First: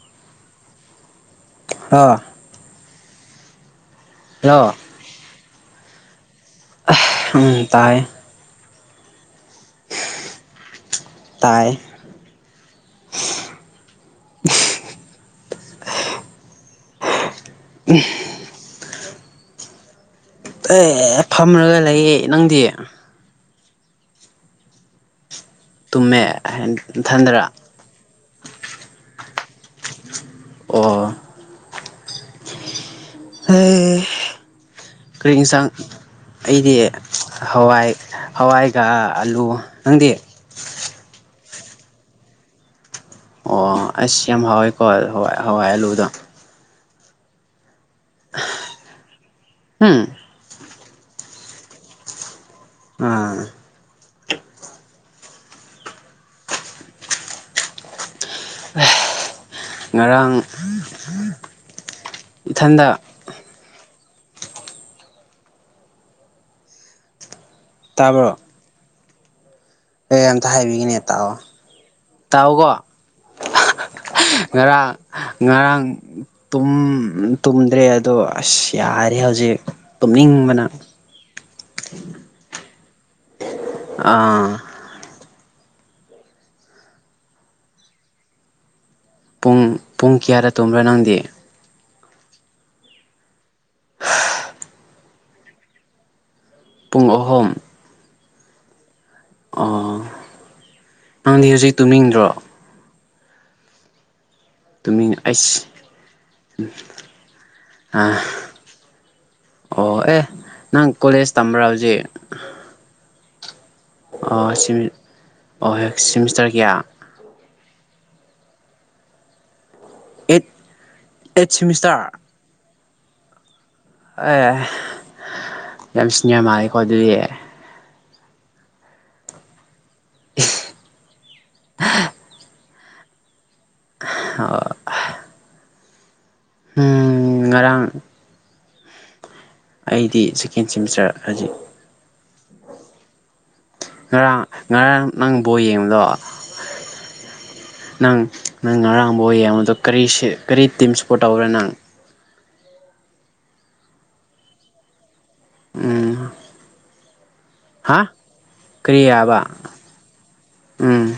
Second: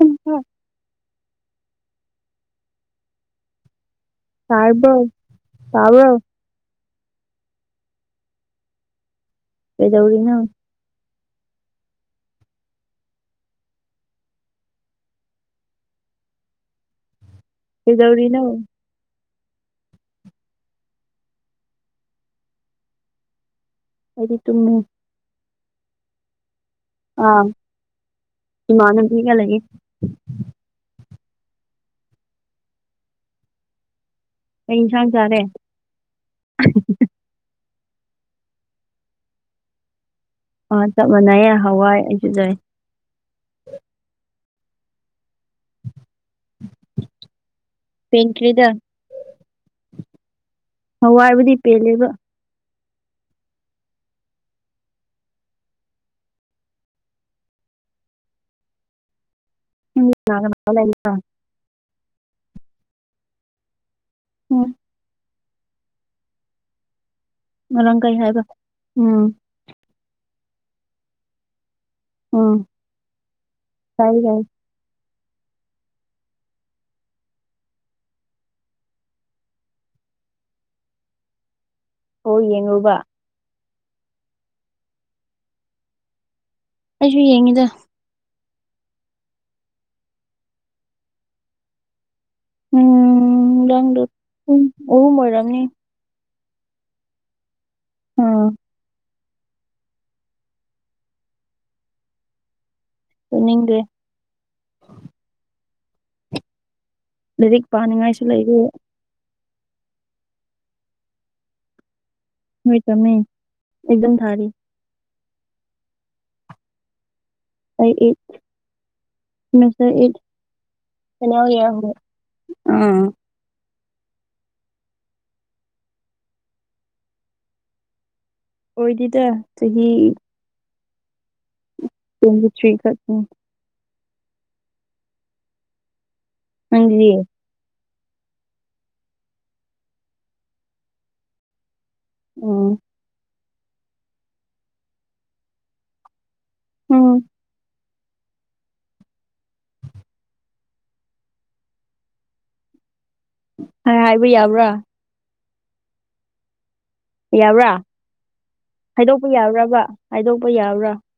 ꯎ ꯑꯥ ꯍꯜꯂꯣ ꯁꯥꯥꯏꯕ ꯁꯥꯕ ꯇꯥꯏ ꯀꯩꯗꯧꯔꯤ ꯅ ꯇꯥꯏ ꯍꯗꯧꯔꯤꯅ ꯑꯦ ꯐꯝꯔꯒ ꯂꯩꯌꯦ ꯅꯪꯗꯤ ꯍꯥꯏꯗꯤ ꯇꯨꯝꯃꯦ ꯇꯨꯝꯃꯦ ꯍꯥꯏ ꯏꯟꯊꯟꯗꯔ ꯏꯃꯥꯟꯅ ꯊꯒ ꯂꯩꯒꯦ ꯑꯣ ꯑꯦ ꯀꯩ ꯏꯟꯁꯥꯡ ꯆꯥꯔꯦ ꯀꯔꯤꯁꯥꯡ ꯑꯩꯗꯤ ꯍꯋꯥꯏ ꯍꯋꯥꯏꯒ ꯑꯂꯨ ꯅꯪꯗꯤ ꯑ ꯆꯞ ꯃꯥꯟꯅꯩꯑꯦ ꯍꯋꯥꯏ ꯑꯩꯁꯨꯖꯩ ꯑꯣ ꯑꯁ ꯌꯥꯝ ꯍꯥꯎꯋꯦꯀꯣ ꯍꯏ ꯍꯋꯥꯏ ꯑꯂꯨꯗꯣ ꯄꯦꯟ ꯀꯔꯤꯗ ꯎꯝ ꯍꯋꯥꯏꯕꯨꯗꯤ ꯄꯦꯜꯂꯦꯕ ꯎꯝ ꯅꯪꯗꯤ ꯉꯔꯥꯡ ꯀꯅꯥ ꯀꯅꯥ ꯂꯩꯔꯤꯅꯣ ꯏꯊꯟꯗ ꯎꯝ ꯃꯔꯪ ꯀꯩ ꯇꯥꯕ꯭ꯔꯣ ꯍꯥꯏꯕ ꯎꯝ ꯑꯦ ꯑꯝꯇ ꯍꯥꯏꯕꯤꯒꯤꯅꯦꯇꯥꯛꯑꯣ ꯎꯝ ꯇꯥꯛꯑꯣꯀꯣ ꯇꯥꯏ ꯇꯥꯏ ꯉꯔꯥꯡ ꯉꯔꯥꯡ ꯇꯨꯝꯗ꯭ꯔꯦ ꯑꯗꯣ ꯑꯁ ꯌꯥꯔꯦ ꯍꯧꯖꯤꯛ ꯇꯨꯝꯅꯤꯡꯕꯅ ꯍ ꯌꯦꯡꯉꯨꯕ ꯑꯥ ꯑꯩꯁꯨ ꯌꯦꯡꯉꯤꯗ ꯄꯨꯡ ꯄꯨꯡ ꯀꯌꯥꯗ ꯇꯨꯝꯕ꯭ꯔꯥ ꯅꯪꯗꯤ ꯎꯝ ꯗꯪꯗ ꯎ ꯎ ꯑꯣꯏꯔꯝꯅꯤ ꯄꯨꯡ ꯑꯍꯨꯝ ꯎꯝ ꯑꯣ ꯅꯪꯗꯤ ꯍꯧꯖꯤꯛ ꯇꯨꯝꯅꯤꯡꯗ꯭ꯔꯣ ꯅꯤꯡꯦ ꯇꯃꯤ ꯑꯁ ꯂꯥꯏꯔꯤꯛ ꯄꯥꯅꯤꯡꯉꯥꯏꯁꯨ ꯂꯩꯔꯤ ꯑꯣ ꯑꯦ ꯅꯪ ꯀꯣꯂꯦꯖ ꯇꯝꯕ꯭ꯔꯥ ꯍꯧꯖꯤꯛ ꯍꯣꯏ ꯇꯃꯦ ꯑꯣ ꯑꯣ ꯍꯣꯏ ꯁꯤꯃꯤꯁꯇꯔ ꯀꯌꯥ ꯠꯁꯔꯠ ꯑꯩꯠ ꯀꯩꯅ ꯑꯩꯠ ꯌꯥ ꯍ ꯁꯤꯃꯤꯁꯇꯔ ꯑꯥ ꯑꯦ ꯌꯥꯝ ꯁꯤꯅꯤꯔ ꯃꯥꯜꯂꯦꯀꯣ ꯑꯗꯨꯗꯤ ꯑꯣꯏꯗꯤꯗ ꯆꯍꯤ ꯇꯋꯦꯟꯇꯤꯊꯔꯤ ꯆꯪꯉꯦ ꯑ ꯅꯪꯗꯤ ꯎꯝ ꯉꯔꯥꯡ ꯑꯩꯗꯤ ꯁꯦꯀꯦꯟ ꯁꯦꯃꯤꯁꯇꯔ ꯍꯧꯖꯤꯛ ꯎꯝ ꯉꯔꯥꯡ ꯉꯔꯥꯡ ꯅꯪ ꯕꯣ ꯌꯦꯡꯕꯗꯣ ꯎꯝ ꯅꯪ ꯅꯪ ꯉꯔꯥꯡꯕ ꯑꯣꯏꯌꯦ ꯃꯗꯣ ꯀꯔꯤ ꯀꯔꯤ ꯇꯤꯝ ꯁꯞꯄꯣꯔꯠ ꯇꯧꯔꯦ ꯅꯪ ꯍꯥꯏ ꯍꯥꯏꯕ ꯌꯥꯕ꯭ꯔꯥ ꯎꯝ ꯌꯥꯕ꯭ꯔꯥ ꯍꯥ ꯀꯔꯤ ꯍꯥꯏꯗꯣꯛꯄ ꯍꯥꯏꯕ ꯌꯥꯕ꯭ꯔꯕ ꯍꯥꯏꯗꯣꯛꯄ ꯌꯥꯕ꯭ꯔꯥ ꯎꯝ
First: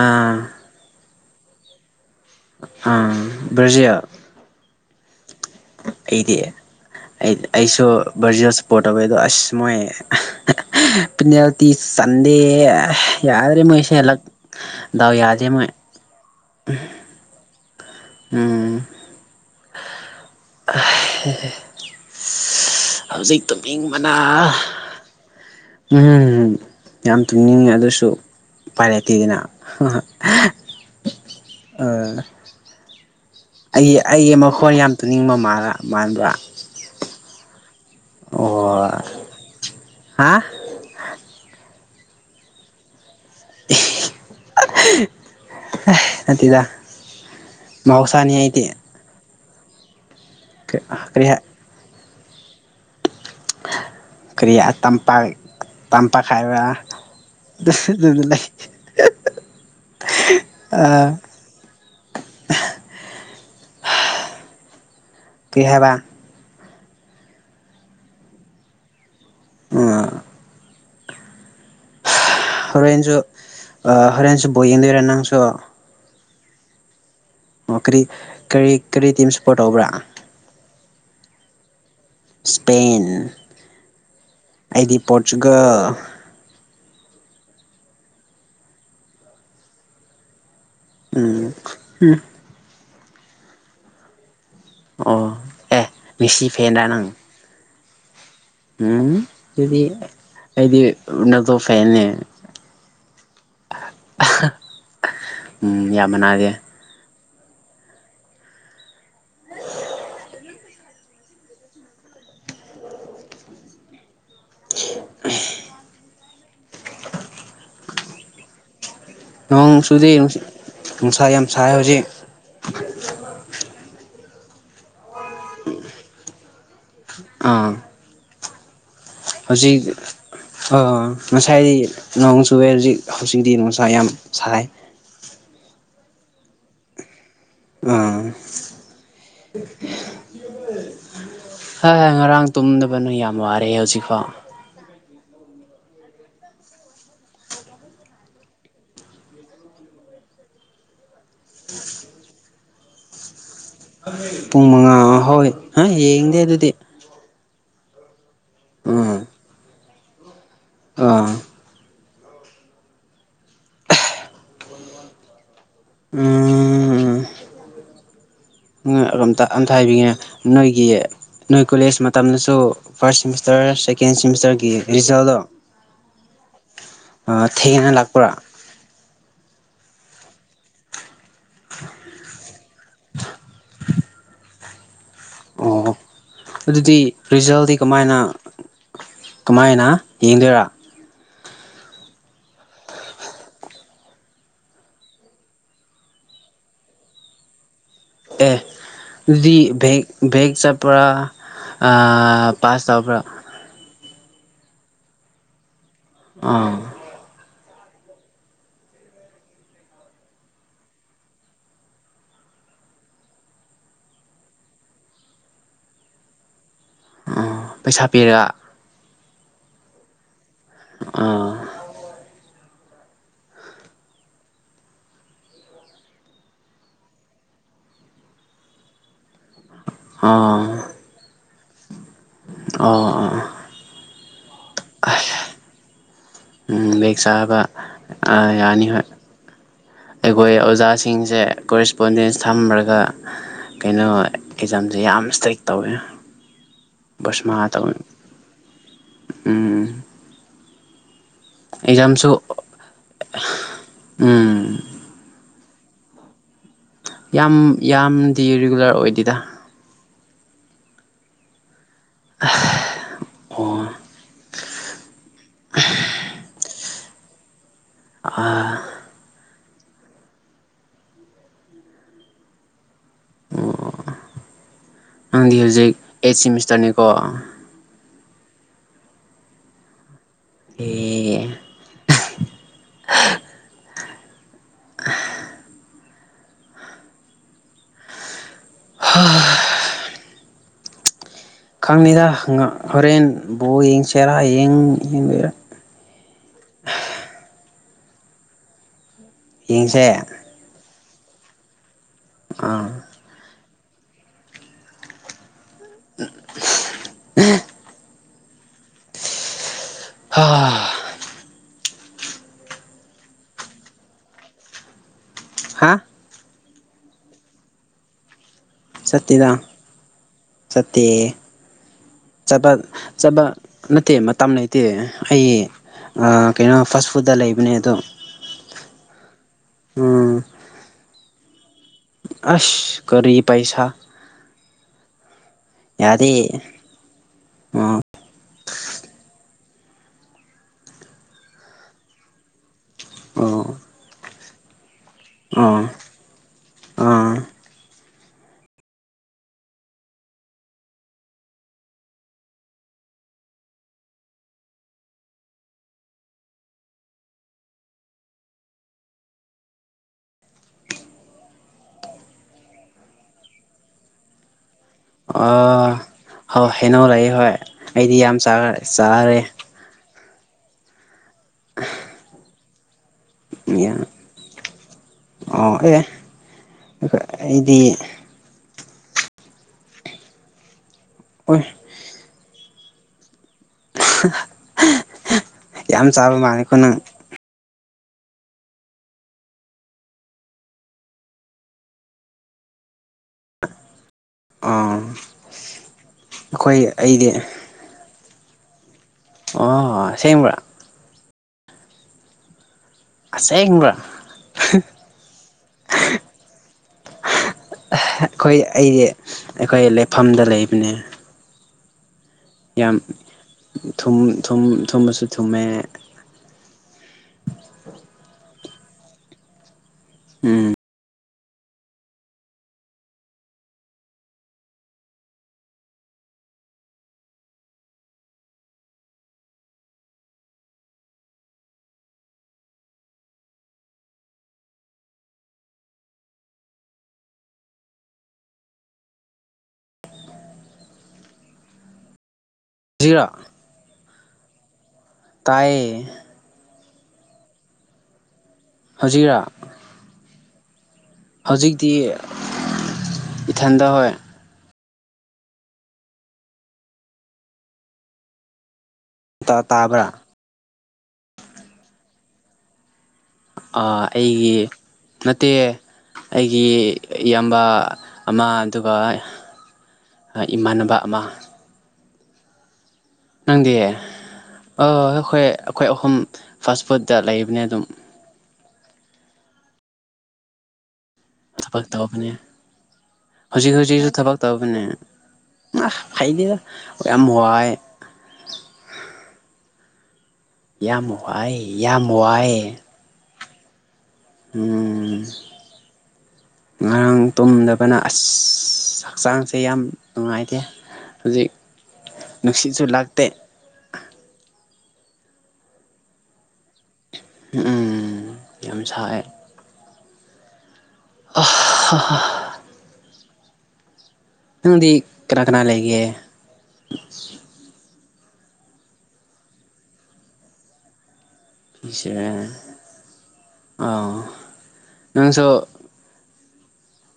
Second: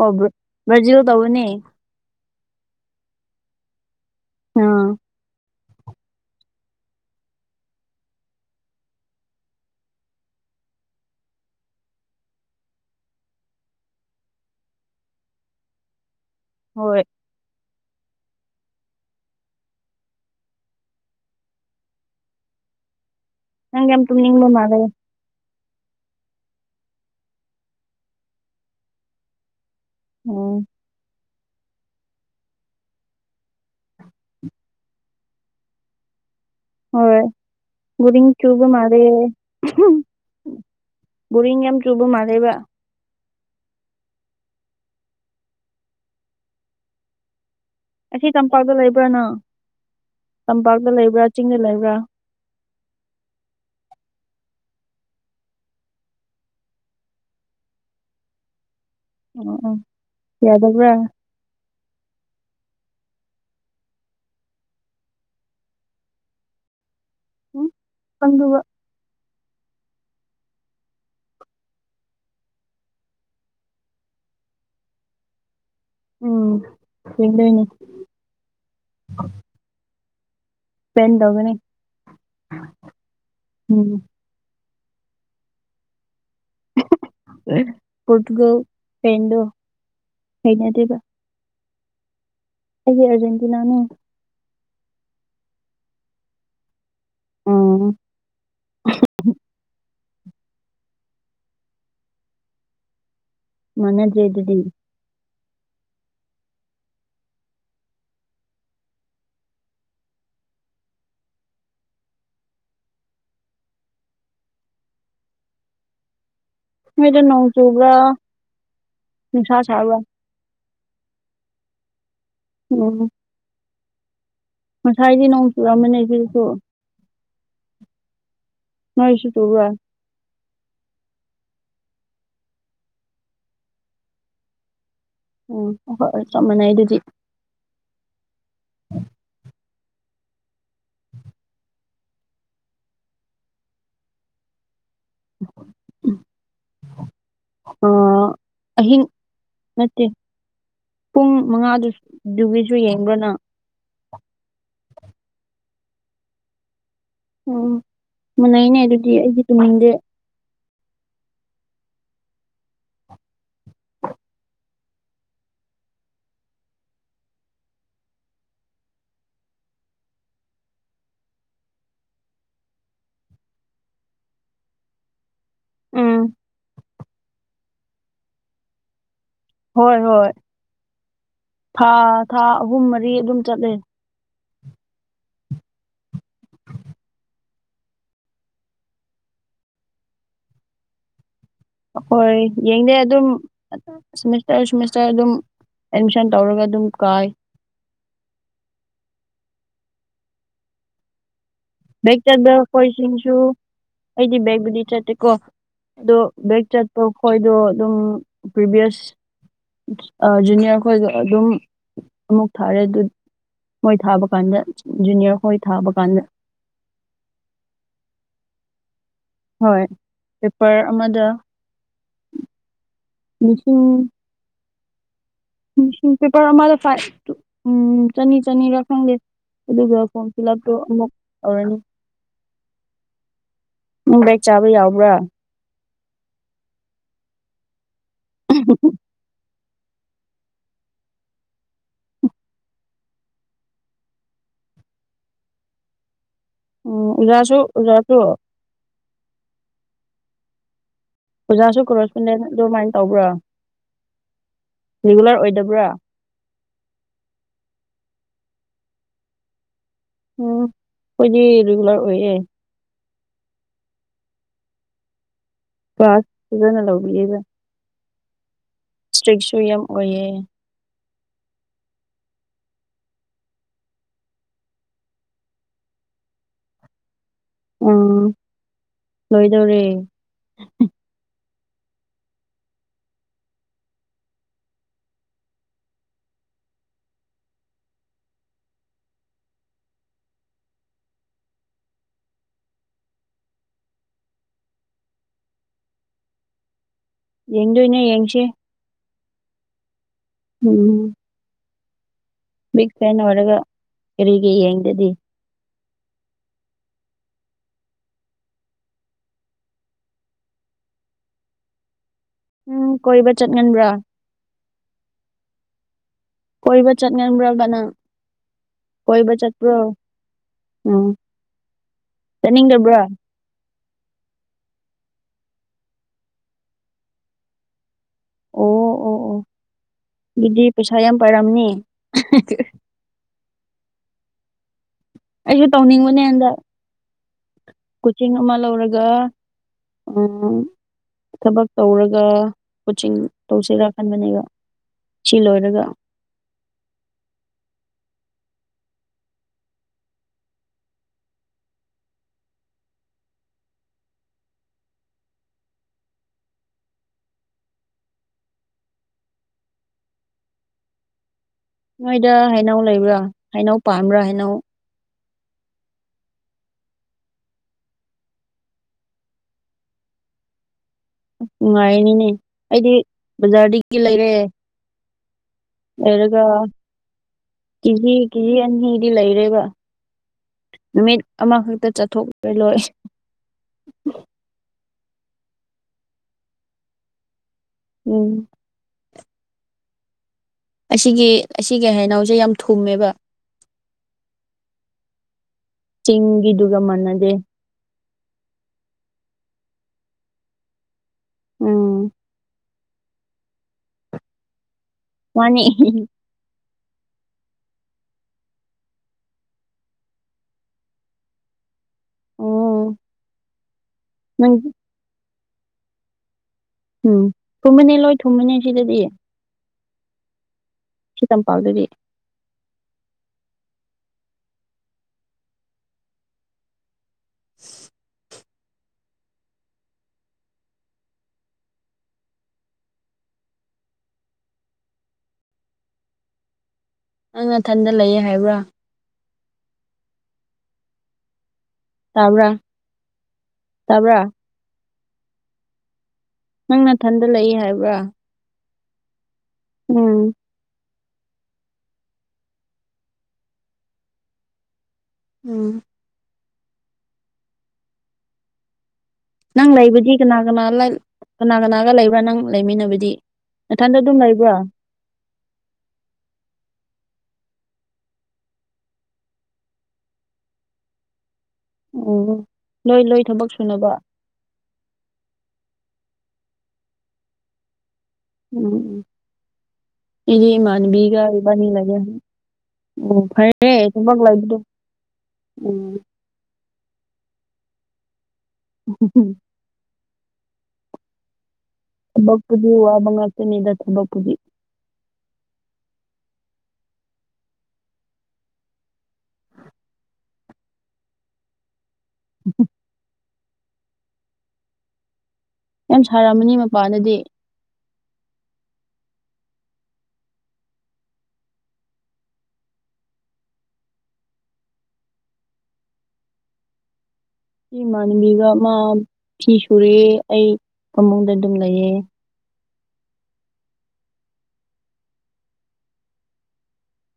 ꯑꯣꯕ꯭ꯔꯣ ꯕꯔꯖꯤꯔꯣ ꯇꯧꯕꯅꯦ ꯑ ꯕ꯭ꯔꯖꯌꯥ ꯑꯥ ꯑꯩꯗꯤ ꯑꯩ ꯑꯩꯁꯨ ꯚꯔꯖꯤꯜ ꯁꯄꯣꯔꯠ ꯇꯧꯋꯦ ꯑꯗꯣ ꯑꯁ ꯃꯣꯏ ꯄꯤꯟꯦꯜꯇꯤ ꯆꯟꯗꯦ ꯌꯥꯗ꯭ꯔꯦ ꯃꯩꯁꯂ ꯗꯎ ꯌꯥꯗꯦ ꯑꫭꯏ ꯍꯣꯏ ꯎꯝ ꯍꯧꯖꯤꯛ ꯅꯪ ꯌꯥꯝ ꯇꯨꯃꯤꯅꯤꯡꯕꯅꯥ ꯇꯨꯝꯅꯤꯡꯕ ꯃꯥꯜꯂꯦ ꯎꯝ ꯌꯥꯝ ꯇꯨꯡꯅꯤꯡꯉꯦ ꯑꯗꯨꯁꯨ ꯄꯥꯏꯔꯛꯇꯦꯗꯅ ꯑꯣ ꯑꯦ ꯑꯩꯒꯤ ꯑꯩꯒꯤ ꯃꯈꯣꯟ ꯌꯥꯝ ꯇꯨꯅꯤꯡꯕ ꯃꯥ ꯃꯥꯟꯕ꯭ꯔꯥ ꯍꯨꯨꯔꯤ ꯑꯣ ꯆꯨꯕ ꯃꯜꯂꯦ ꯍꯥ ꯕꯨꯔꯤꯡ ꯌꯥꯝ ꯆꯨꯕ ꯃꯜꯂꯦꯕ ꯅꯠꯇꯦꯗ ꯑꯁꯤ ꯃꯍꯧꯁꯥꯅꯤ ꯑꯩꯗꯤ ꯇꯝꯄꯥꯛꯇ ꯂꯩꯕ꯭ꯔꯥꯅꯪ ꯇꯝꯄꯥꯛꯇ ꯀꯔꯤ ꯂꯩꯕ꯭ꯔꯥ ꯆꯤꯡꯗ ꯂꯩꯕ꯭ꯔꯥ ꯀꯔꯤ ꯇꯝꯄꯥꯛ ꯇꯝꯄꯥꯛꯈꯥꯏꯕ ꯑꯗꯨ ꯂꯩ ꯑꯣ ꯎ ꯌꯥꯎꯗꯒ꯭ꯔ ꯀꯔꯤ ꯍꯥꯏꯕ ꯑꯗꯨꯒ [unintelligible] ꯍꯣꯔꯦꯟꯁꯨ ꯍꯣꯔꯦꯟꯁꯨ ꯕꯣ ꯌꯦꯡꯗꯣꯏꯔꯥ ꯅꯪꯁꯨ ꯎꯝ ꯌꯦꯡꯗꫭꯏꯅꯤ ꯀꯔꯤ ꯀꯔꯤ ꯀꯔꯤ ꯇꯤꯝ ꯁꯞꯄꯣꯔꯠ ꯇꯧꯕ꯭ꯔꯥ ꯄꯦꯟ ꯇꯧꯒꯅꯤ ꯏꯁꯄꯦꯟ ꯎꯝ ꯑꯩꯗꯤ ꯄꯣꯔꯆꯨꯒꯜ ꯄꯣꯔꯇꯨꯒꯜ ꯐꯦꯟꯗꯣ ꯍꯩꯅꯗꯦꯕ ꯎꯝ ꯎꯝ ꯑꯩꯗꯤ ꯑꯔꯖꯦꯟꯇꯤꯅꯥꯅꯦ ꯑꯣ ꯑꯦ ꯃꯤꯁꯤ ꯐꯦꯟꯔ ꯅꯪ ꯎꯝ ꯎꯝ ꯗꯨꯗꯤ ꯑꯩꯗꯤ ꯔꫭꯅꯥꯜꯗꫭ ꯐꯦꯟꯅꯦ ꯃꯥꯟꯅꯗ꯭ꯔꯦ ꯗꯨꯗꯤ ꯎꯝ ꯌꯥꯝ ꯃꯅꯥꯒꯦ [unintelligible] ꯅꫭꯏꯗ ꯅꯣꯡ ꯆꯨꯕ꯭ꯔꫭ ꯅꯣꯡ ꯆꯨꯗꯤ ꯅꯨꯡꯁꯥ ꯌꯥꯝ ꯁꯥꯏ ꯍꯧꯖꯤꯛ ꯎꯝ ꯉꯁꯥꯏꯗꯤ ꯅꯣꯡ ꯆꯨꯔꯃꯅꯦ ꯑꯩꯈꫭꯏꯁꯨ ꯑꯥ ꯅꯣꯏꯁꯨ ꯆꯨꯕ꯭ꯔꯥ ꯍꯧꯖꯤꯛ ꯑ ꯉꯁꯥꯏꯗꯤ ꯅꯣꯡ ꯆꯨꯨꯔꯦ ꯍꯧꯖꯤꯛ ꯍꯧꯖꯤꯛꯇꯤ ꯅꯨꯡꯁꯥ ꯌꯥꯝ ꯁꯥꯏ ꯎꯝ ꯑꯈꯥꯏꯒ ꯆꯞ ꯃꯥꯟꯅꯩ ꯑꯗꯨꯗꯤ [unintelligible] ꯍ ꯉꯔꯥꯡ ꯇꯨꯝꯗꯕꯅ ꯌꯥꯝ ꯋꯥꯔꯦꯑꯦ ꯍꯧꯖꯤꯛꯐꯥꯎ [unintelligible] ꯑ ꯅꯠꯇꯦ ꯄꯨꯡ ꯃꯉꯥꯗꯨꯗꯨꯒꯤꯁꯨ ꯌꯦꯡꯕ꯭ꯔꯣꯅ ꯄꯨꯡ ꯃꯉꯥ ꯍꯧꯋꯏ ꯍꯥ ꯌꯦꯡꯗꯦ ꯑꯗꯨꯗꯤ ꯎꯝ ꯃꯅꯅꯦ ꯑꯗꯨꯗꯤ ꯎꯝ ꯑꯩꯗꯤ ꯇꯨꯝꯅꯤꯡꯗꯦ [unintelligible] [unintelligible] [inaudible] ꯣꯝꯇ ꯑꯝꯇ ꯍꯥꯏꯕꯤꯉꯦ ꯅꯣꯏꯒꯤ ꯅꯣꯏ ꯀꯣꯂꯦꯖ ꯃꯇꯝꯗꯁꯨ ꯐꯥꯔꯁ ꯁꯤꯦꯃꯤꯁꯇꯔ ꯁꯦꯀꯦꯟ ꯁꯤꯦꯃꯤꯁꯇꯔꯒꯤ ꯔꯤꯖꯜꯗꯣ ꯎꯝ ꯊꯦꯡꯒꯅ ꯂꯥꯛꯄꯔꯥ ꯍꯣꯏ ꯍꯣꯏ ꯊꯥ ꯊꯥ ꯑꯍꯨꯝ ꯃꯔꯤ ꯑꯗꯨꯝ ꯆꯠꯂꯦ ꯑꯣ ꯑꯗꯨꯗꯤ ꯔꯤꯖꯜꯗꯤ ꯀꯃꯥꯏꯅ ꯀꯃꯥꯏꯅ ꯌꯦꯡꯗꯣꯏꯔꯥ ꯍꯣꯏ ꯌꯦꯡꯗꯦ ꯑꯗꯨꯝꯦꯃꯤꯁꯇꯔ ꯁꯃꯤꯁꯇꯔ ꯑꯗꯨꯝ ꯑꯦꯠꯃꯤꯁꯟ ꯇꯧꯔꯒ ꯑꯗꯨꯝ ꯀꯥꯏ ꯑꯦ ꯑꯗꯨꯗꯤ ꯦꯒ ꯦꯒ ꯆꯥꯄ ꯕꯦꯛ ꯆꯠꯄ ꯑꯩꯣꯏꯁꯤꯡꯁꯨ ꯑꯩꯗꯤ ꯕꯒꯕꯨꯗꯤ ꯆꯠꯇꯦꯀꯣ ꯑꯗꯣ ꯕꯒ ꯑꯥ ꯆ ꯇꯈꯣꯏꯗꯣ ꯑꯗꯨꯝ ꯄ꯭ꯔꯤꯚꯌꯁ ꯖꯨꯅꯤꯌꯔꯈꯣꯏꯗꯣ ꯑꯗꯨꯝ ꯑꯃꯨꯛ ꯊꯥꯔꯦ ꯑꯗꯨ ꯍꯣꯏ ꯊꯥꯕ ꯀꯥꯟꯗ ꯖꯨꯅꯤꯌꯔ ꯍꯣꯏ ꯊꯥꯕ ꯀꯥꯟꯗ ꯑꯣ ꯄꯩꯁꯥ ꯄꯤꯔꯒ ꯍꯣꯏ ꯄꯦꯄꯔ ꯑꯃꯗ ꯑꯥ ꯂꯤꯁꯤꯡ ꯎꯝ ꯄꯦꯄꯔ ꯑꯃꯗ ꯐꯥꯏꯚ ꯇ ꯎꯝ ꯆꯅꯤ ꯆꯅꯤꯔꯥ ꯈꯪꯗꯦ ꯑꯗꯨꯒ ꯐꯣꯝ ꯐꯤꯜꯞ ꯑꯥ ꯑꯃꯨꯛ ꯑꯣꯏꯧꯔꯅꯤ ꯑꯣ ꯑꯣ ꯎꯝ ꯕꯦꯛ ꯆꯥꯕ ꯌꯥꯎꯕ꯭ꯔꯥ ꯑꯁ ꯕꯦꯛ ꯆꯥꯕ ꯑ ꯌꯥꯅꯤ ꯍꯣꯏ ꯑꯩꯈꯣꯏ ꯑꯣꯖꯥꯁꯤꯡꯁꯦ ꯀꯣꯔꯦꯁꯄꯣꯟꯗꯦꯟꯁ ꯊꯝꯃꯔꯒ ꯀꯩꯅꯣ ꯑꯦꯛꯖꯥꯝꯁꯦ ꯌꯥꯝ ꯏꯁꯇ꯭ꯔꯤꯛ ꯇꯧꯋꯦ ꯎꯝ ꯑꯣꯖꯥꯁꯨ ꯑꯣꯖꯥꯁꯨ [unintelligible] ꯎꯝ ꯑꯣꯖꯥꯁꯨ ꯑꯦꯛꯖꯥꯝꯁꯨ ꯀꯣꯔꯣꯁꯄꯣꯗꯦꯟ ꯑꯗꯨꯃꯥꯏꯅ ꯇꯧꯕ꯭ꯔꯥ ꯎꯝ ꯔꯤꯒꯨꯂꯔ ꯑꯣꯏꯗꯕ꯭ꯔꯥ ꯌꯥꯝ ꯌꯥꯝꯗꯤ ꯔꯤꯒꯨꯂꯔ ꯑꯣꯏꯗꯦꯗ ꯎꯝ ꯈꯣꯏꯗꯤ ꯔꯤꯒꯨꯂꯔ ꯑꯣꯏꯌꯦ ꯑꯣ ꯀ꯭ꯥꯂꯁ ꯐꯖꯅ ꯂꯧꯕꯤꯌꯦꯕ ꯑ ꯏꯁꯇ꯭ꯔꯤꯛꯁꯨ ꯌꯥꯝ ꯑꯣꯏꯌꯦꯦ ꯑꯣ ꯅꯪꯗꯤ ꯍꯧꯖꯤꯛ ꯑꯩꯠ ꯁꯤꯃꯤꯁꯇꯔꯅꯤꯀꯣ ꯎꯝ ꯂꯣꯏꯗꯧꯔꯦ [unintelligible] [inaudible] [unintelligible] ꯍ ꯈꯪꯅꯤꯗ ꯍꯣꯔꯦꯟ ꯕꯣ ꯌꯦꯡꯁꯦꯔꯥ ꯌꯦꯡ ꯌꯦꯡꯗꯣꯏꯔꯥ ꯌꯦꯡꯗꯣꯏꯅꯦ ꯌꯦꯡꯁꯤ ꯌꯦꯡꯁꯦ ꯎꯝ ꯑꯥ ꯕꯤꯛ ꯐꯦꯟ ꯑꯣꯏꯔꯒ ꯀꯔꯤꯒꯤ ꯌꯦꯡꯗꯗꯤ [unintelligible] ꯑ [unintelligible] [inaudible] ꯎꯝ ꯀꯣꯏꯕ ꯆꯠꯒꯟꯕ꯭ꯔꯥ ꯍꯥ ꯀꯣꯏꯕ ꯆꯠ ꯉꯟꯕ꯭ꯔꯕꯅ ꯀꯣꯏ ꯆꯠꯇꯦꯗ ꯆꯠ ꯄꯔꯣ ꯎꯝ ꯆꯕ ꯆꯠꯅꯤꯡꯗꯕ꯭ꯔꯥ ꯆꯠꯄ ꯅꯠꯇꯦ ꯃꯇꯝ ꯂꯩꯇꯦ ꯑꯩ ꯀꯩꯅꯣ ꯐꯥꯁ ꯐꯨꯗꯠꯇ ꯂꯩꯕꯅꯦ ꯑꯗꯣ ꯑꯣ ꯑꯣ ꯑꯣ ꯎꯝ ꯑꯗꯨꯗꯤ ꯄꯩꯁꯥ ꯌꯥꯝ ꯄꯥꯏꯔꯝꯅꯤ ꯑꯁ ꯀꯔꯤ ꯄꯩꯁꯥ ꯑꯩꯁꯨ ꯇꯧꯅꯤꯡꯕꯅꯦ ꯌꯥꯗꯦ ꯍꯟꯗ ꯑꯣ ꯀꯣꯆꯤꯡ ꯑꯃ ꯂꯧꯔꯒ ꯎ ꯊꯕꯛ ꯇꯧꯔꯒ ꯀꯣꯆꯤꯡ ꯑꯣ ꯇꯧꯁꯤꯔꯥ ꯈꯟꯕꯅꯦꯕ ꯁꯤ ꯑꯣ ꯂꯣꯏꯔꯒ ꯑꯥ ꯅꯣꯏꯗ ꯍꯩꯅꯧ ꯂꯩꯕ꯭ꯔꯥ ꯍꯩꯅꯧ ꯄꯥꯟꯕ꯭ꯔꯥ ꯍꯩꯅꯧ ꯑꯣ ꯍꯣꯏ ꯍꯩꯅꯧ ꯂꯩꯌꯦ ꯍꯣꯏ ꯑꯩꯗꯤ ꯌꯥꯝ ꯆꯈ ꯆꯥꯔꯦ ꯅꯨꯡꯉꯥꯏꯔꯤꯅꯤꯅꯦ ꯑꯩꯗꯤ ꯕꯖꯥꯔꯗꯒꯤ ꯂꯩꯔꯦ ꯑꯣ ꯑꯦ ꯑꯔꯒ ꯑꯩꯗꯤ ꯆꯤꯡꯍꯤ ꯀꯦꯖꯤ ꯑꯅꯤꯗꯤ ꯂꯩꯔꯦꯕ ꯅꯨꯃꯤꯠ ꯍꯣꯏ ꯑꯃꯈꯛꯇ ꯆꯠꯊꯣꯛꯂ ꯂꯣꯏ [unintelligible] ꯌꯥꯝ ꯆꯥꯕ ꯃꯥꯅꯤꯀꯣ ꯅꯪ ꯎꯝ ꯑꯁꯤꯒꯤ ꯑꯁꯤꯒꯤ ꯍꯩꯅꯥꯎꯁꯦ ꯌꯥꯝ ꯊꯨꯝꯃꯦꯕ ꯑꯥ ꯆꯤꯡꯒꯤꯗꯨꯒ ꯑꯩꯈꯣꯏ ꯑꯩꯗꯤ ꯃꯥꯟꯅꯗꯦ ꯑꯣ ꯑꯁꯦꯡꯕ꯭ꯔꯥ ꯎꯝ ꯑꯁꯦꯡꯕ꯭ꯔꯥ ꯃꯅꯤ ꯑꯩꯈꯣꯏ ꯑꯩꯗꯤ ꯑꯩꯈꯣꯏ ꯂꯩꯐꯝꯗ ꯂꯩꯕꯅꯦ ꯑꯣ ꯌꯥꯝ ꯊꯨꯝ ꯅꯪ ꯊꯨꯝ ꯊꯨꯝꯕꯁꯨ ꯊꯨꯝꯃꯦ ꯎꯝ ꯊꯨꯝꯃꯅꯦ ꯂꯣꯏ ꯊꯨꯝꯃꯅꯦ ꯁꯤꯗꯗꯤ ꯎꯝ ꯆꯤꯇꯝ ꯄꯜꯗꯕꯤ [unintelligible] ꯅꯪ ꯃꯊꯟꯗ ꯂꯩꯌꯦ ꯍꯥꯏꯕ꯭ꯔꯥ ꯇꯥꯕ꯭ꯔꯥ ꯖꯤꯔꯥ ꯇꯥꯕ꯭ꯔꯥ ꯇꯥꯏꯌꯦ ꯅꯪ ꯅꯥꯊꯟꯗ ꯂꯩꯏ ꯍꯥꯏꯕ꯭ꯔꯥ ꯍꯧꯖꯤꯔꯥ ꯎꯝ ꯍꯧꯖꯤꯛꯇꯤ ꯏꯊꯟꯗ ꯍꯣꯏ ꯎꯝ ꯇꯥ ꯅꯪ ꯇꯥꯕ꯭ꯔꯥ ꯂꯩꯕꯗꯤ ꯀꯅꯥ ꯀꯅꯥ ꯀꯅꯥ ꯀꯅꯥꯒ ꯂꯩꯕ꯭ꯔꯥ ꯅꯪ ꯂꯩꯃꯤꯟꯅꯕꯗꯤ ꯊꯥꯟꯗ ꯑꯥ ꯑꯗꯨꯝ ꯂꯩꯕ ꯑꯩꯒꯤ ꯅꯠꯇꯦ ꯑꯩꯒꯤ ꯏꯌꯥꯝꯕ ꯑꯃ ꯑꯗꯨꯒ ꯏꯃꯥꯟꯅꯕ ꯑꯃ ꯑꯣ ꯂꯣꯏ ꯂꯣꯏ ꯊꯕꯛ ꯅꯪꯗꯤ ꯑ ꯁꯨꯅꯕ ꯑꯩꯈꯣꯏ ꯑꯩꯈꯣꯏ ꯑꯍꯨꯝ ꯐꯥꯁ ꯐꯨꯗꯠꯇ ꯂꯩꯕꯅꯦ ꯑꯗꯨꯝ ꯎꯝ ꯏꯗꯤ ꯃꯅꯕꯤꯒ ꯅꯤ ꯊꯕꯛ ꯂꯩꯦ ꯇꯧꯕꯅꯦ ꯎꯝ ꯍꯧꯖꯤꯛ ꯐꯔꯦꯦ ꯍꯧꯖꯤꯛꯁꯨ ꯑꯗꯨꯨꯝꯃꯛ ꯂꯩꯕꯗꯣ ꯎꯝ ꯍꯩꯅꯤꯦꯗ ꯌꯥꯝꯅꯨꯡ ꯋꯥꯏ ꯍꯝ ꯍꯝ ꯌꯥꯝ ꯋꯥꯏ ꯌꯥꯝ ꯋꯥꯏ ꯅꯤꯗ ꯊꯝꯕ ꯄꯨꯗꯤ ꯉꯔꯥꯡ ꯇꯨꯝꯗꯕꯅ ꯑꯁ ꯍꯛꯆꯥꯡꯁꯦ ꯌꯥꯝ ꯅꯨꯡꯉꯥꯏꯇꯦ ꯍꯧꯖꯤꯛ ꯅꯨꯡꯁꯤꯠꯁꯨ ꯂꯥꯛꯇꯦ ꯌꯥꯝ ꯁꯥꯔꯝꯃꯅꯤ ꯃꯄꯥꯟꯗꯗꯤ ꯎꯝ ꯎꯝ ꯌꯥꯝ ꯁꯥꯏꯦ ꯑ ꯅꯪꯗꯤ ꯀꯅꯥ ꯀꯅꯥ ꯂꯩꯒꯦ ꯑ ꯏ ꯃꯅꯕꯤꯒ ꯃꯥ ꯐꯤ ꯁꯨꯔꯦ ꯑꯩ ꯐꯃꯨꯡꯗ ꯑꯗꯨꯝ ꯂꯩ ꯁ ꯑꯥꯎ ꯅꯪꯁꯨ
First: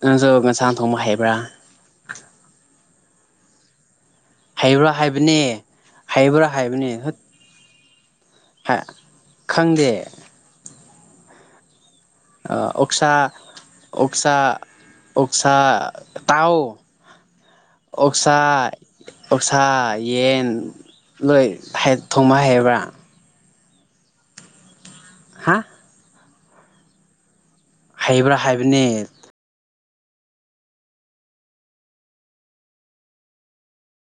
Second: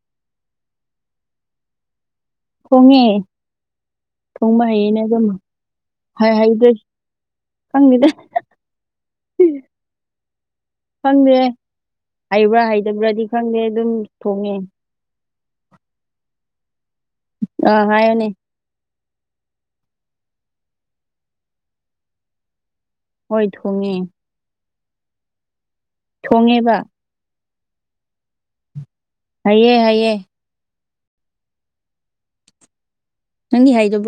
ꯅꯪꯖ ꯉꯟꯁꯥꯡ ꯊꯣꯡꯕ ꯍꯥꯏꯕ꯭ꯔꯥ ꯈꯃꯤꯦ ꯊꯣꯡꯕ ꯍꯩꯕ꯭ꯔꯥ ꯍꯩꯌꯦꯅꯦ ꯑꯗꯨꯝ ꯍꯥꯏꯕꯅꯦ ꯍꯩꯕ꯭ꯔꯥ ꯍꯩꯗ꯭ꯔꯣꯏ ꯍꯥꯏꯕꯅꯤ ꯈꯪꯅꯤꯗ ꯈꯪꯗꯦ ꯈꯪꯗꯦ ꯍꯩꯕ꯭ꯔꯥ ꯍꯩꯇꯕ꯭ꯔꯥꯗꯤ ꯑꯣꯛꯁꯥ ꯈꯪꯗꯦ ꯑꯗꯨꯝ ꯊꯣꯡꯉꯦ ꯑꯣꯛꯁꯥ ꯑꯣꯛꯁꯥ ꯇꯥꯎ ꯑꯥ ꯍꯥꯏꯌꯣꯅꯦ ꯑꯣꯛꯁꯥ ꯑꯣꯧꯁꯥ ꯌꯦꯟ ꯂꯣꯏ ꯊꯣꯡꯕ ꯍꯥꯏꯩꯕ꯭ꯔꯥ ꯍꯣꯏ ꯊꯣꯡꯉꯦ ꯍꯥ ꯊꯣꯡꯉꯦꯕ ꯍꯩꯕ꯭ꯔꯥ ꯍꯥꯏꯕꯅꯤ ꯍꯩꯌꯦ ꯍꯩꯌꯦ ꯅꯪꯒꯤ ꯍꯩꯗꯨꯕꯨ